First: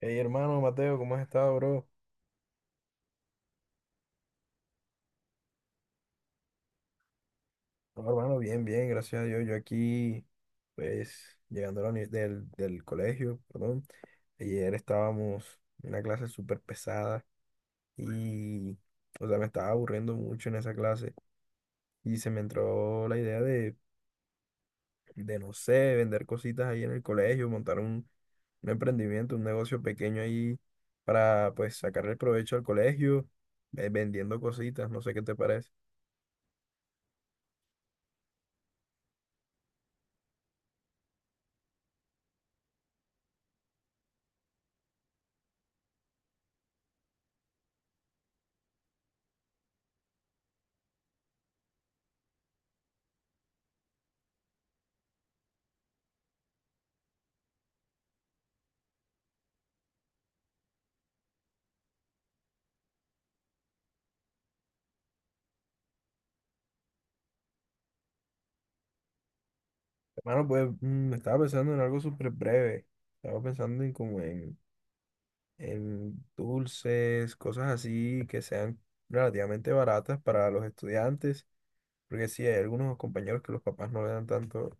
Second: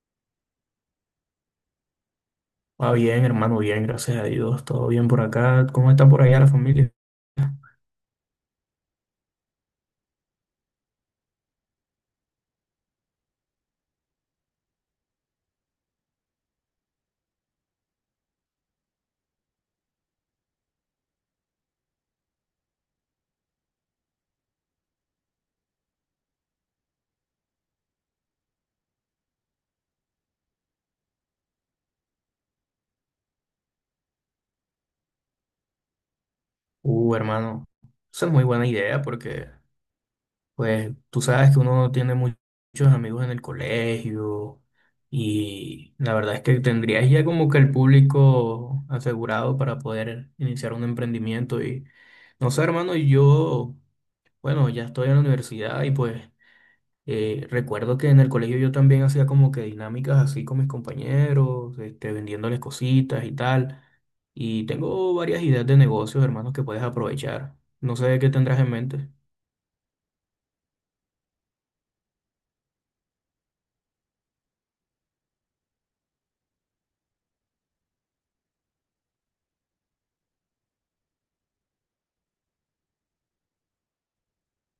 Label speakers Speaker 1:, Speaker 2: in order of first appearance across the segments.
Speaker 1: Hey, hermano Mateo, ¿cómo has estado, bro?
Speaker 2: Ah, bien, hermano, bien, gracias a Dios, todo bien por acá. ¿Cómo está por allá la familia?
Speaker 1: No, hermano, bien, bien, gracias a Dios. Yo aquí, pues, llegando a la uni- del, del colegio, perdón. Ayer estábamos en una clase súper pesada y, o sea, me estaba aburriendo mucho en esa clase y se me entró la idea de, no sé, vender cositas ahí en el colegio, montar un, emprendimiento, un negocio pequeño ahí para, pues, sacarle provecho al colegio, vendiendo cositas, no sé qué te parece.
Speaker 2: Hermano, esa es muy buena idea porque, pues, tú sabes que uno no tiene muchos amigos en el colegio y la verdad es que tendrías ya como que el público asegurado para poder iniciar un emprendimiento y, no sé, hermano, yo, bueno, ya estoy en la universidad y pues recuerdo que en el colegio yo también hacía como que dinámicas así con mis compañeros, este, vendiéndoles cositas y tal. Y tengo varias ideas de negocios, hermanos, que puedes aprovechar. No sé qué tendrás en mente.
Speaker 1: Bueno, pues estaba pensando en algo súper breve. Estaba pensando en como en, dulces, cosas así que sean relativamente baratas para los estudiantes. Porque sí, hay algunos compañeros que los papás no le dan tanto,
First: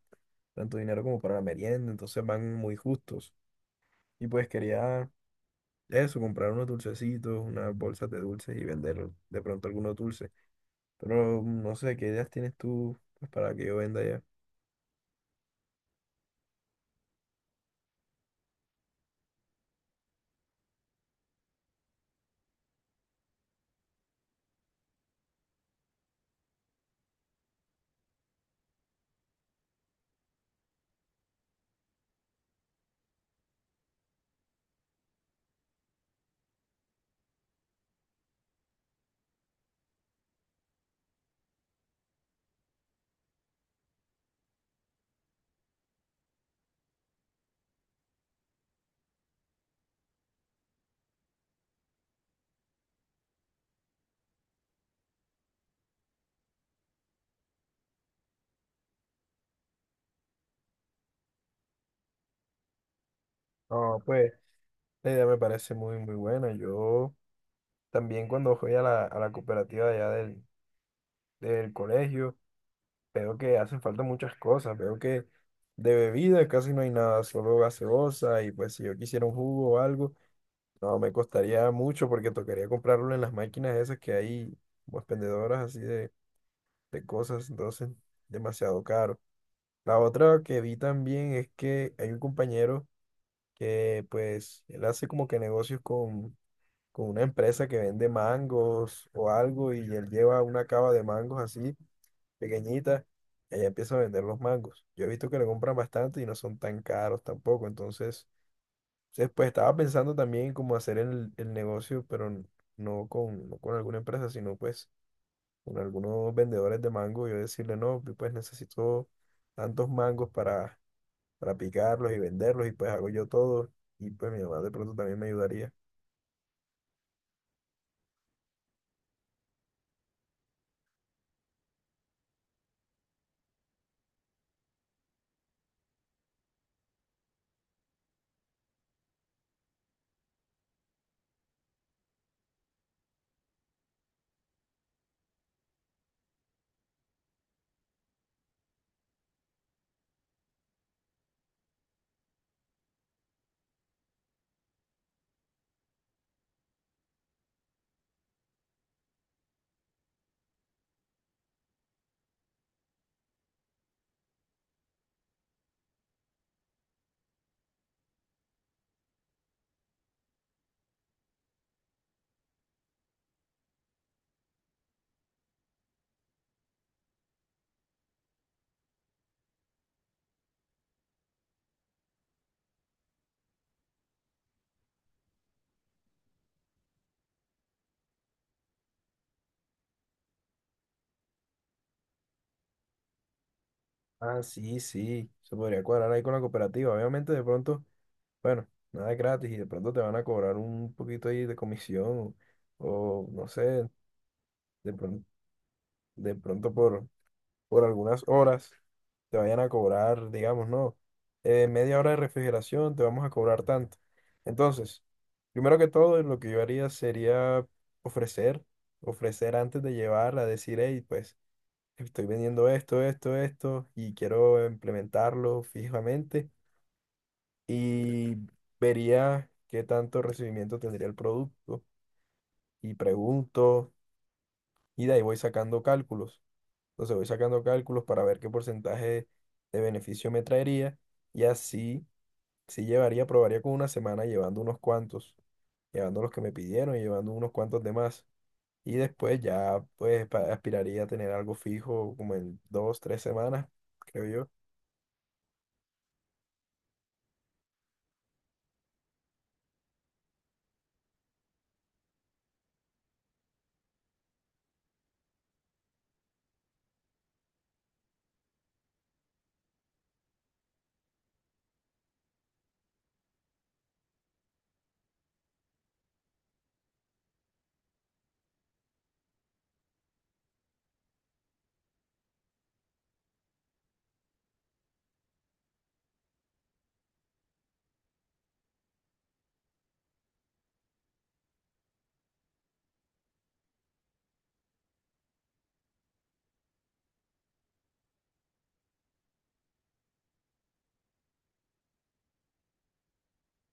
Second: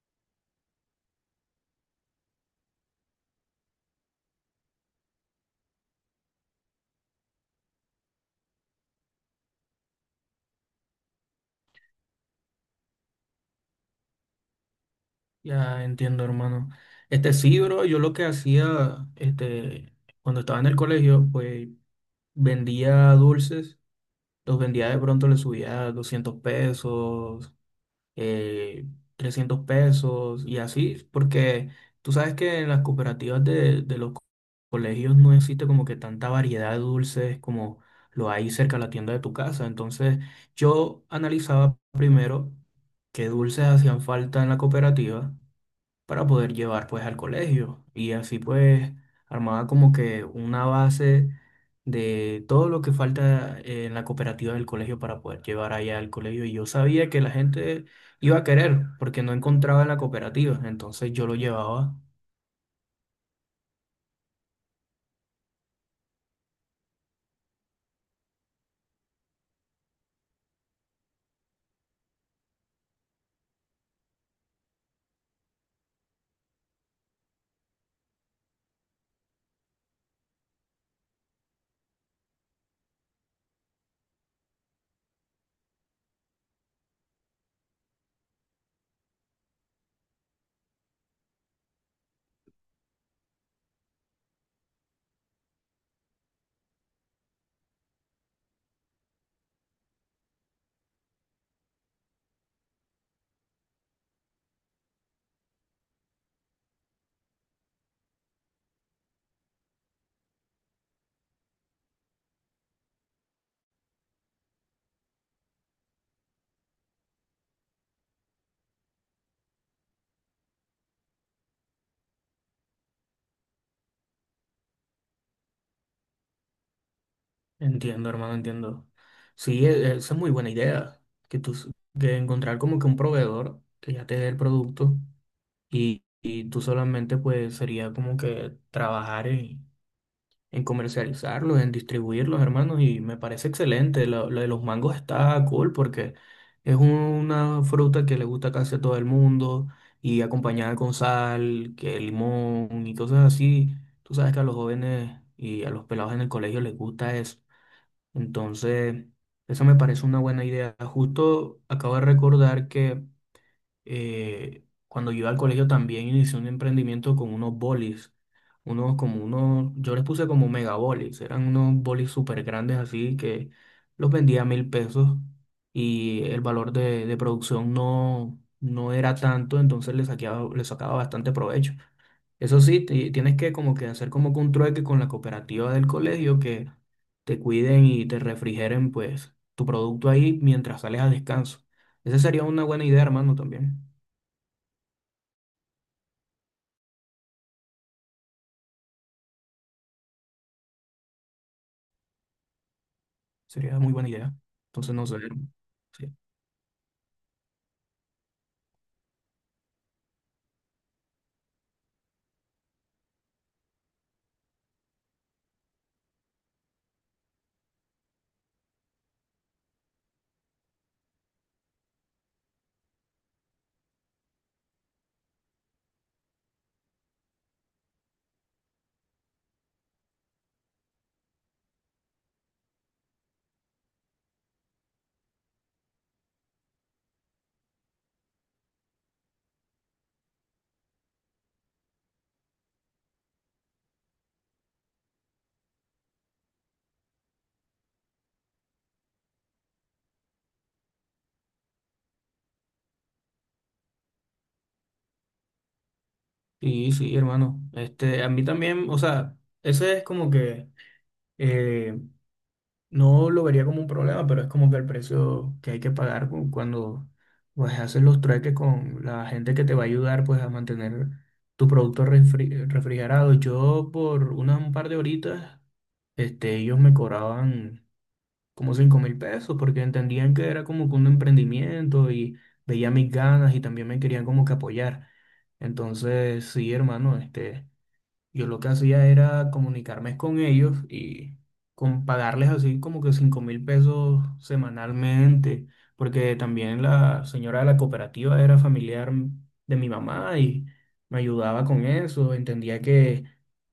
Speaker 1: dinero como para la merienda, entonces van muy justos. Y pues quería eso, comprar unos dulcecitos, unas bolsas de dulces y vender de pronto algunos dulces. Pero no sé, ¿qué ideas tienes tú pues, para que yo venda ya?
Speaker 2: Ya entiendo, hermano. Este sí, bro, yo lo que hacía, este, cuando estaba en el colegio, pues vendía dulces, los vendía de pronto, le subía 200 pesos, eh, 300 pesos y así, porque tú sabes que en las cooperativas de los colegios no existe como que tanta variedad de dulces como lo hay cerca de la tienda de tu casa. Entonces yo analizaba primero qué dulces hacían falta en la cooperativa para poder llevar pues al colegio y así pues armaba como que una base de todo lo que falta en la cooperativa del colegio para poder llevar allá al colegio y yo sabía que la gente iba a querer porque no encontraba en la cooperativa, entonces yo lo llevaba.
Speaker 1: No, pues la idea me parece muy, muy buena. También cuando voy a la, cooperativa de allá del, colegio, veo que hacen falta muchas cosas. Veo que de bebida casi no hay nada, solo gaseosa. Y pues si yo quisiera un jugo o algo, no me costaría mucho porque tocaría comprarlo en las máquinas esas que hay, como expendedoras así de, cosas. Entonces, demasiado caro. La otra que vi también es que hay un compañero que pues él hace como que negocios con una empresa que vende mangos o algo y él lleva una cava de mangos así, pequeñita, y ella empieza a vender los mangos. Yo he visto que le compran bastante y no son tan caros tampoco, entonces, pues estaba pensando también como hacer el, negocio, pero no con, alguna empresa, sino pues con algunos vendedores de mango. Yo decirle, no, pues necesito tantos mangos para, picarlos y venderlos y pues hago yo todo y pues mi mamá de pronto también me ayudaría.
Speaker 2: Entiendo, hermano, entiendo. Sí, esa es muy buena idea, que tú de encontrar como que un proveedor que ya te dé el producto y tú solamente pues sería como que trabajar en comercializarlos, en distribuirlos, hermanos, y me parece excelente. Lo de los mangos está cool porque es una fruta que le gusta casi a todo el mundo y acompañada con sal, que limón y cosas así. Tú sabes que a los jóvenes y a los pelados en el colegio les gusta eso. Entonces, eso me parece una buena idea. Justo acabo de recordar que cuando yo iba al colegio también inicié un emprendimiento con unos bolis, unos como unos, yo les puse como mega bolis, eran unos bolis súper grandes así que los vendía a 1000 pesos y el valor de producción no, no era tanto, entonces le le sacaba bastante provecho. Eso sí, tienes que como que hacer como que un trueque con la cooperativa del colegio que te cuiden y te refrigeren pues tu producto ahí mientras sales a descanso. Esa sería una buena idea, hermano, también.
Speaker 1: Ah, sí, sí, se podría cuadrar ahí con la cooperativa. Obviamente, de pronto, bueno, nada es gratis y de pronto te van a cobrar un poquito ahí de comisión o, no sé,
Speaker 2: Sería muy buena idea.
Speaker 1: de
Speaker 2: Entonces, no sé.
Speaker 1: pronto,
Speaker 2: Sí,
Speaker 1: de pronto por, algunas horas te vayan a cobrar, digamos, no, media hora de refrigeración te vamos a cobrar tanto. Entonces, primero que todo, lo que yo haría sería ofrecer, antes de llevar, a decir, hey, pues estoy vendiendo esto, esto, esto y quiero implementarlo fijamente y vería qué tanto recibimiento tendría el producto y pregunto y de ahí voy sacando cálculos. Entonces voy sacando cálculos para ver qué porcentaje de beneficio me traería y así si llevaría, probaría con una semana llevando unos cuantos, llevando los que me pidieron y llevando unos cuantos de más. Y después ya pues aspiraría a tener algo fijo como en dos, tres semanas, creo yo.
Speaker 2: sí, sí, hermano. Este, a mí también, o sea, ese es como que eh, no lo vería como un problema, pero es como que el precio que hay que pagar cuando pues haces los trueques con la gente que te va a ayudar pues a mantener tu producto refrigerado. Yo por unas un par de horitas, este, ellos me cobraban como 5000 pesos, porque entendían que era como que un emprendimiento y veía mis ganas y también me querían como que apoyar. Entonces, sí, hermano, este, yo lo que hacía era comunicarme con ellos y con pagarles así como que 5000 pesos semanalmente, porque también la señora de la cooperativa era familiar de mi mamá y me ayudaba con eso, entendía que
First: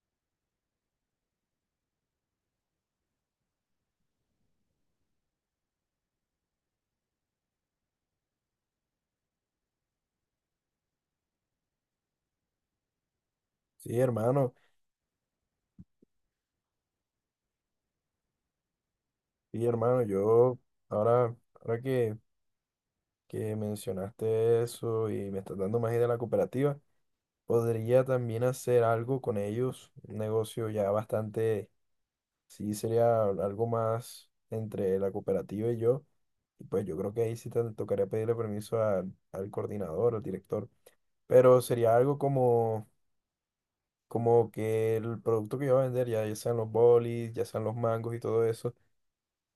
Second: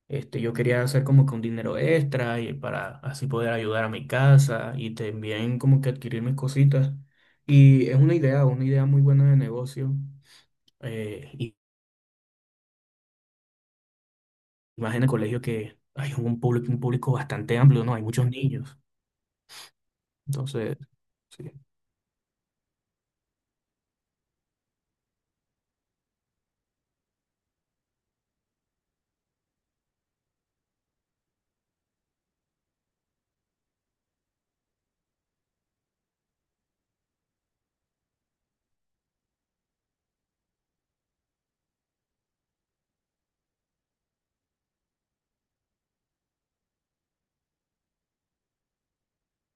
Speaker 2: este, yo quería hacer como que un dinero extra y para así poder ayudar a mi casa y también como que adquirir mis cositas. Y es una idea muy buena de negocio. eh,
Speaker 1: Sí, hermano,
Speaker 2: más en el colegio que hay un público bastante amplio, ¿no? Hay muchos niños.
Speaker 1: sí, hermano, yo
Speaker 2: Entonces,
Speaker 1: ahora,
Speaker 2: sí.
Speaker 1: que mencionaste eso y me estás dando más idea de la cooperativa, podría también hacer algo con ellos, un negocio ya bastante, sí sería algo más entre la cooperativa y yo, y pues yo creo que ahí sí te tocaría pedirle permiso al, coordinador, al director, pero sería algo como, como que el producto que yo voy a vender, ya, ya sean los bolis, ya sean los mangos y todo eso.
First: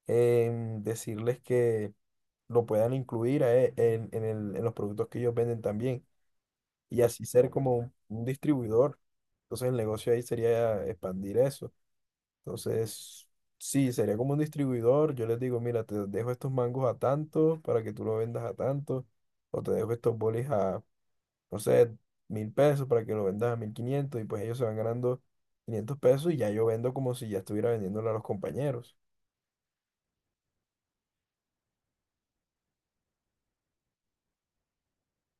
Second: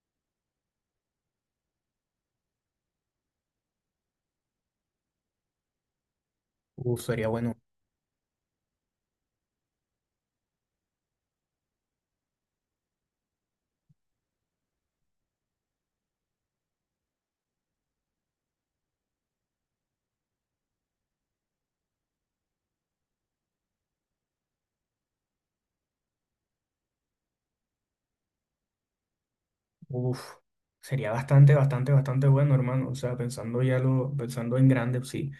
Speaker 1: Decirles que lo puedan incluir a en, en los productos que ellos venden también y
Speaker 2: Uf,
Speaker 1: así
Speaker 2: sería
Speaker 1: ser
Speaker 2: bueno.
Speaker 1: como un distribuidor. Entonces el negocio ahí sería expandir eso. Entonces, sí, sería como un distribuidor. Yo les digo, mira, te dejo estos mangos a tanto para que tú lo vendas a tanto, o te dejo estos bolis a, no sé, 1000 pesos para que lo vendas a 1500, y pues ellos se van ganando 500 pesos y ya yo vendo como si ya estuviera vendiéndole a los compañeros.
Speaker 2: Uf, sería bastante, bastante, bastante bueno, hermano. O sea, pensando ya lo, pensando en grande, sí.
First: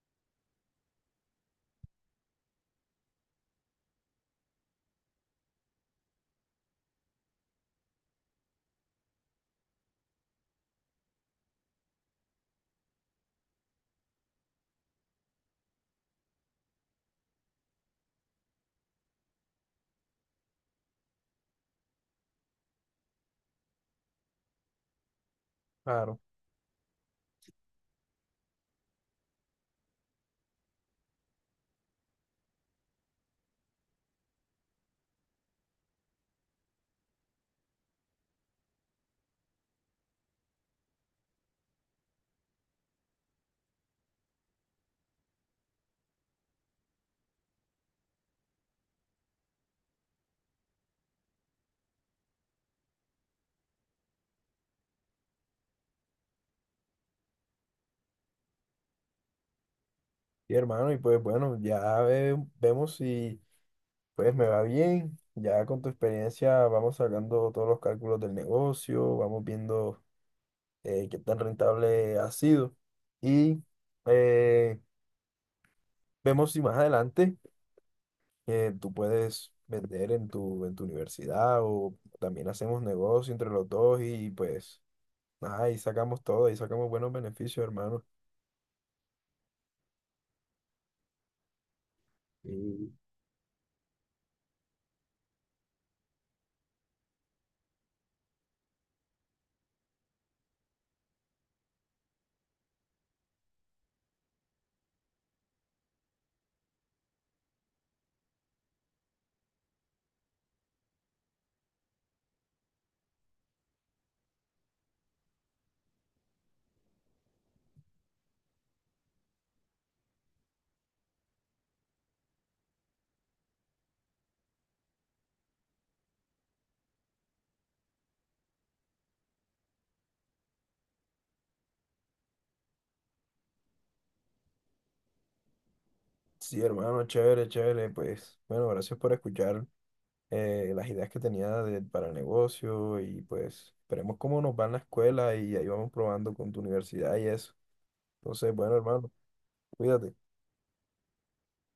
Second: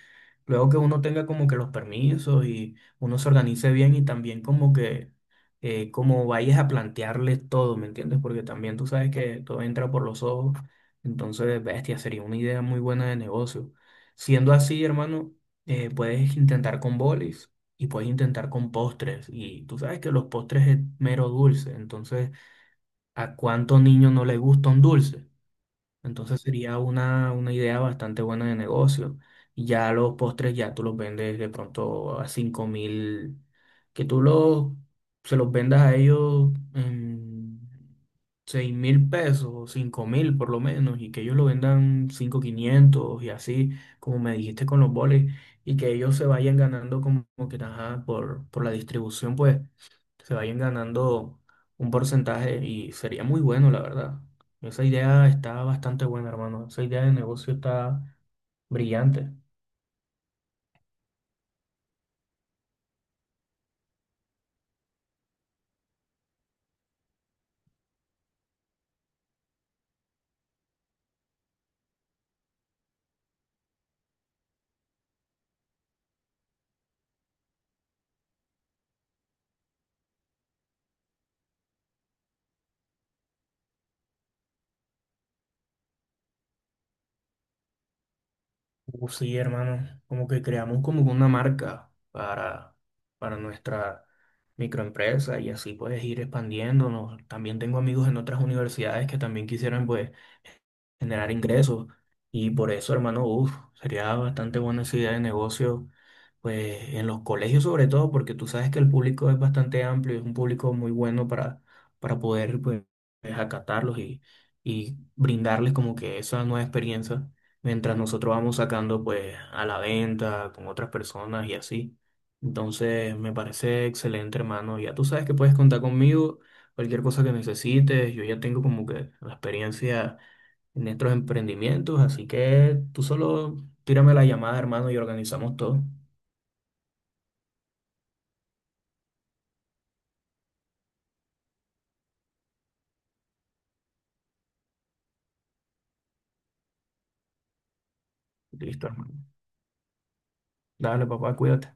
Speaker 2: Luego que uno tenga como que los permisos y uno se organice bien y también como que como vayas a plantearles todo, ¿me entiendes? Porque también tú sabes que todo entra por los ojos, entonces, bestia, sería una idea muy buena de negocio. Siendo así, hermano, puedes intentar con bolis y puedes intentar con postres y tú sabes que los postres es mero dulce, entonces, ¿a cuánto niño no le gusta un dulce?
Speaker 1: Claro.
Speaker 2: Entonces sería una idea bastante buena de negocio. Y ya los postres ya tú los vendes de pronto a 5000, que tú los, se los vendas a ellos en 6000 pesos, 5000 por lo menos, y que ellos lo vendan 5500 y así, como me dijiste con los boles, y que ellos se vayan ganando como que, ajá, por la distribución, pues se vayan ganando un porcentaje y sería muy bueno, la verdad. Esa idea está bastante buena, hermano. Esa idea de negocio está brillante.
Speaker 1: Y hermano, y pues bueno, ya vemos si pues me va bien, ya con tu experiencia vamos sacando todos los cálculos del negocio, vamos viendo qué tan rentable ha sido y, eh, vemos si más adelante tú puedes vender en tu, universidad o también hacemos negocio entre los dos y pues nada, ahí sacamos todo, ahí sacamos buenos beneficios, hermano.
Speaker 2: Sí, hermano. Como que creamos como una marca para,
Speaker 1: Y
Speaker 2: para nuestra microempresa y así puedes ir expandiéndonos. También tengo amigos en otras universidades que también quisieran pues generar ingresos. Y por eso, hermano, uf, sería bastante buena esa idea de negocio, pues en los colegios sobre todo, porque tú sabes que el público es bastante amplio, es un público muy bueno para poder pues, acatarlos y brindarles como que esa nueva experiencia, mientras nosotros vamos sacando pues a la venta con otras personas y así. Entonces, me parece excelente, hermano. Ya tú sabes que puedes contar conmigo, cualquier cosa que necesites, yo ya tengo como que la experiencia en nuestros emprendimientos, así que tú solo tírame la llamada, hermano, y organizamos todo.
Speaker 1: sí, hermano, chévere, chévere, pues bueno, gracias por escuchar las ideas que tenía para el negocio y pues veremos cómo nos va en la escuela y ahí vamos probando con tu universidad y eso. Entonces, bueno,
Speaker 2: Listo,
Speaker 1: hermano,
Speaker 2: hermano.
Speaker 1: cuídate.
Speaker 2: Dale, papá, cuídate.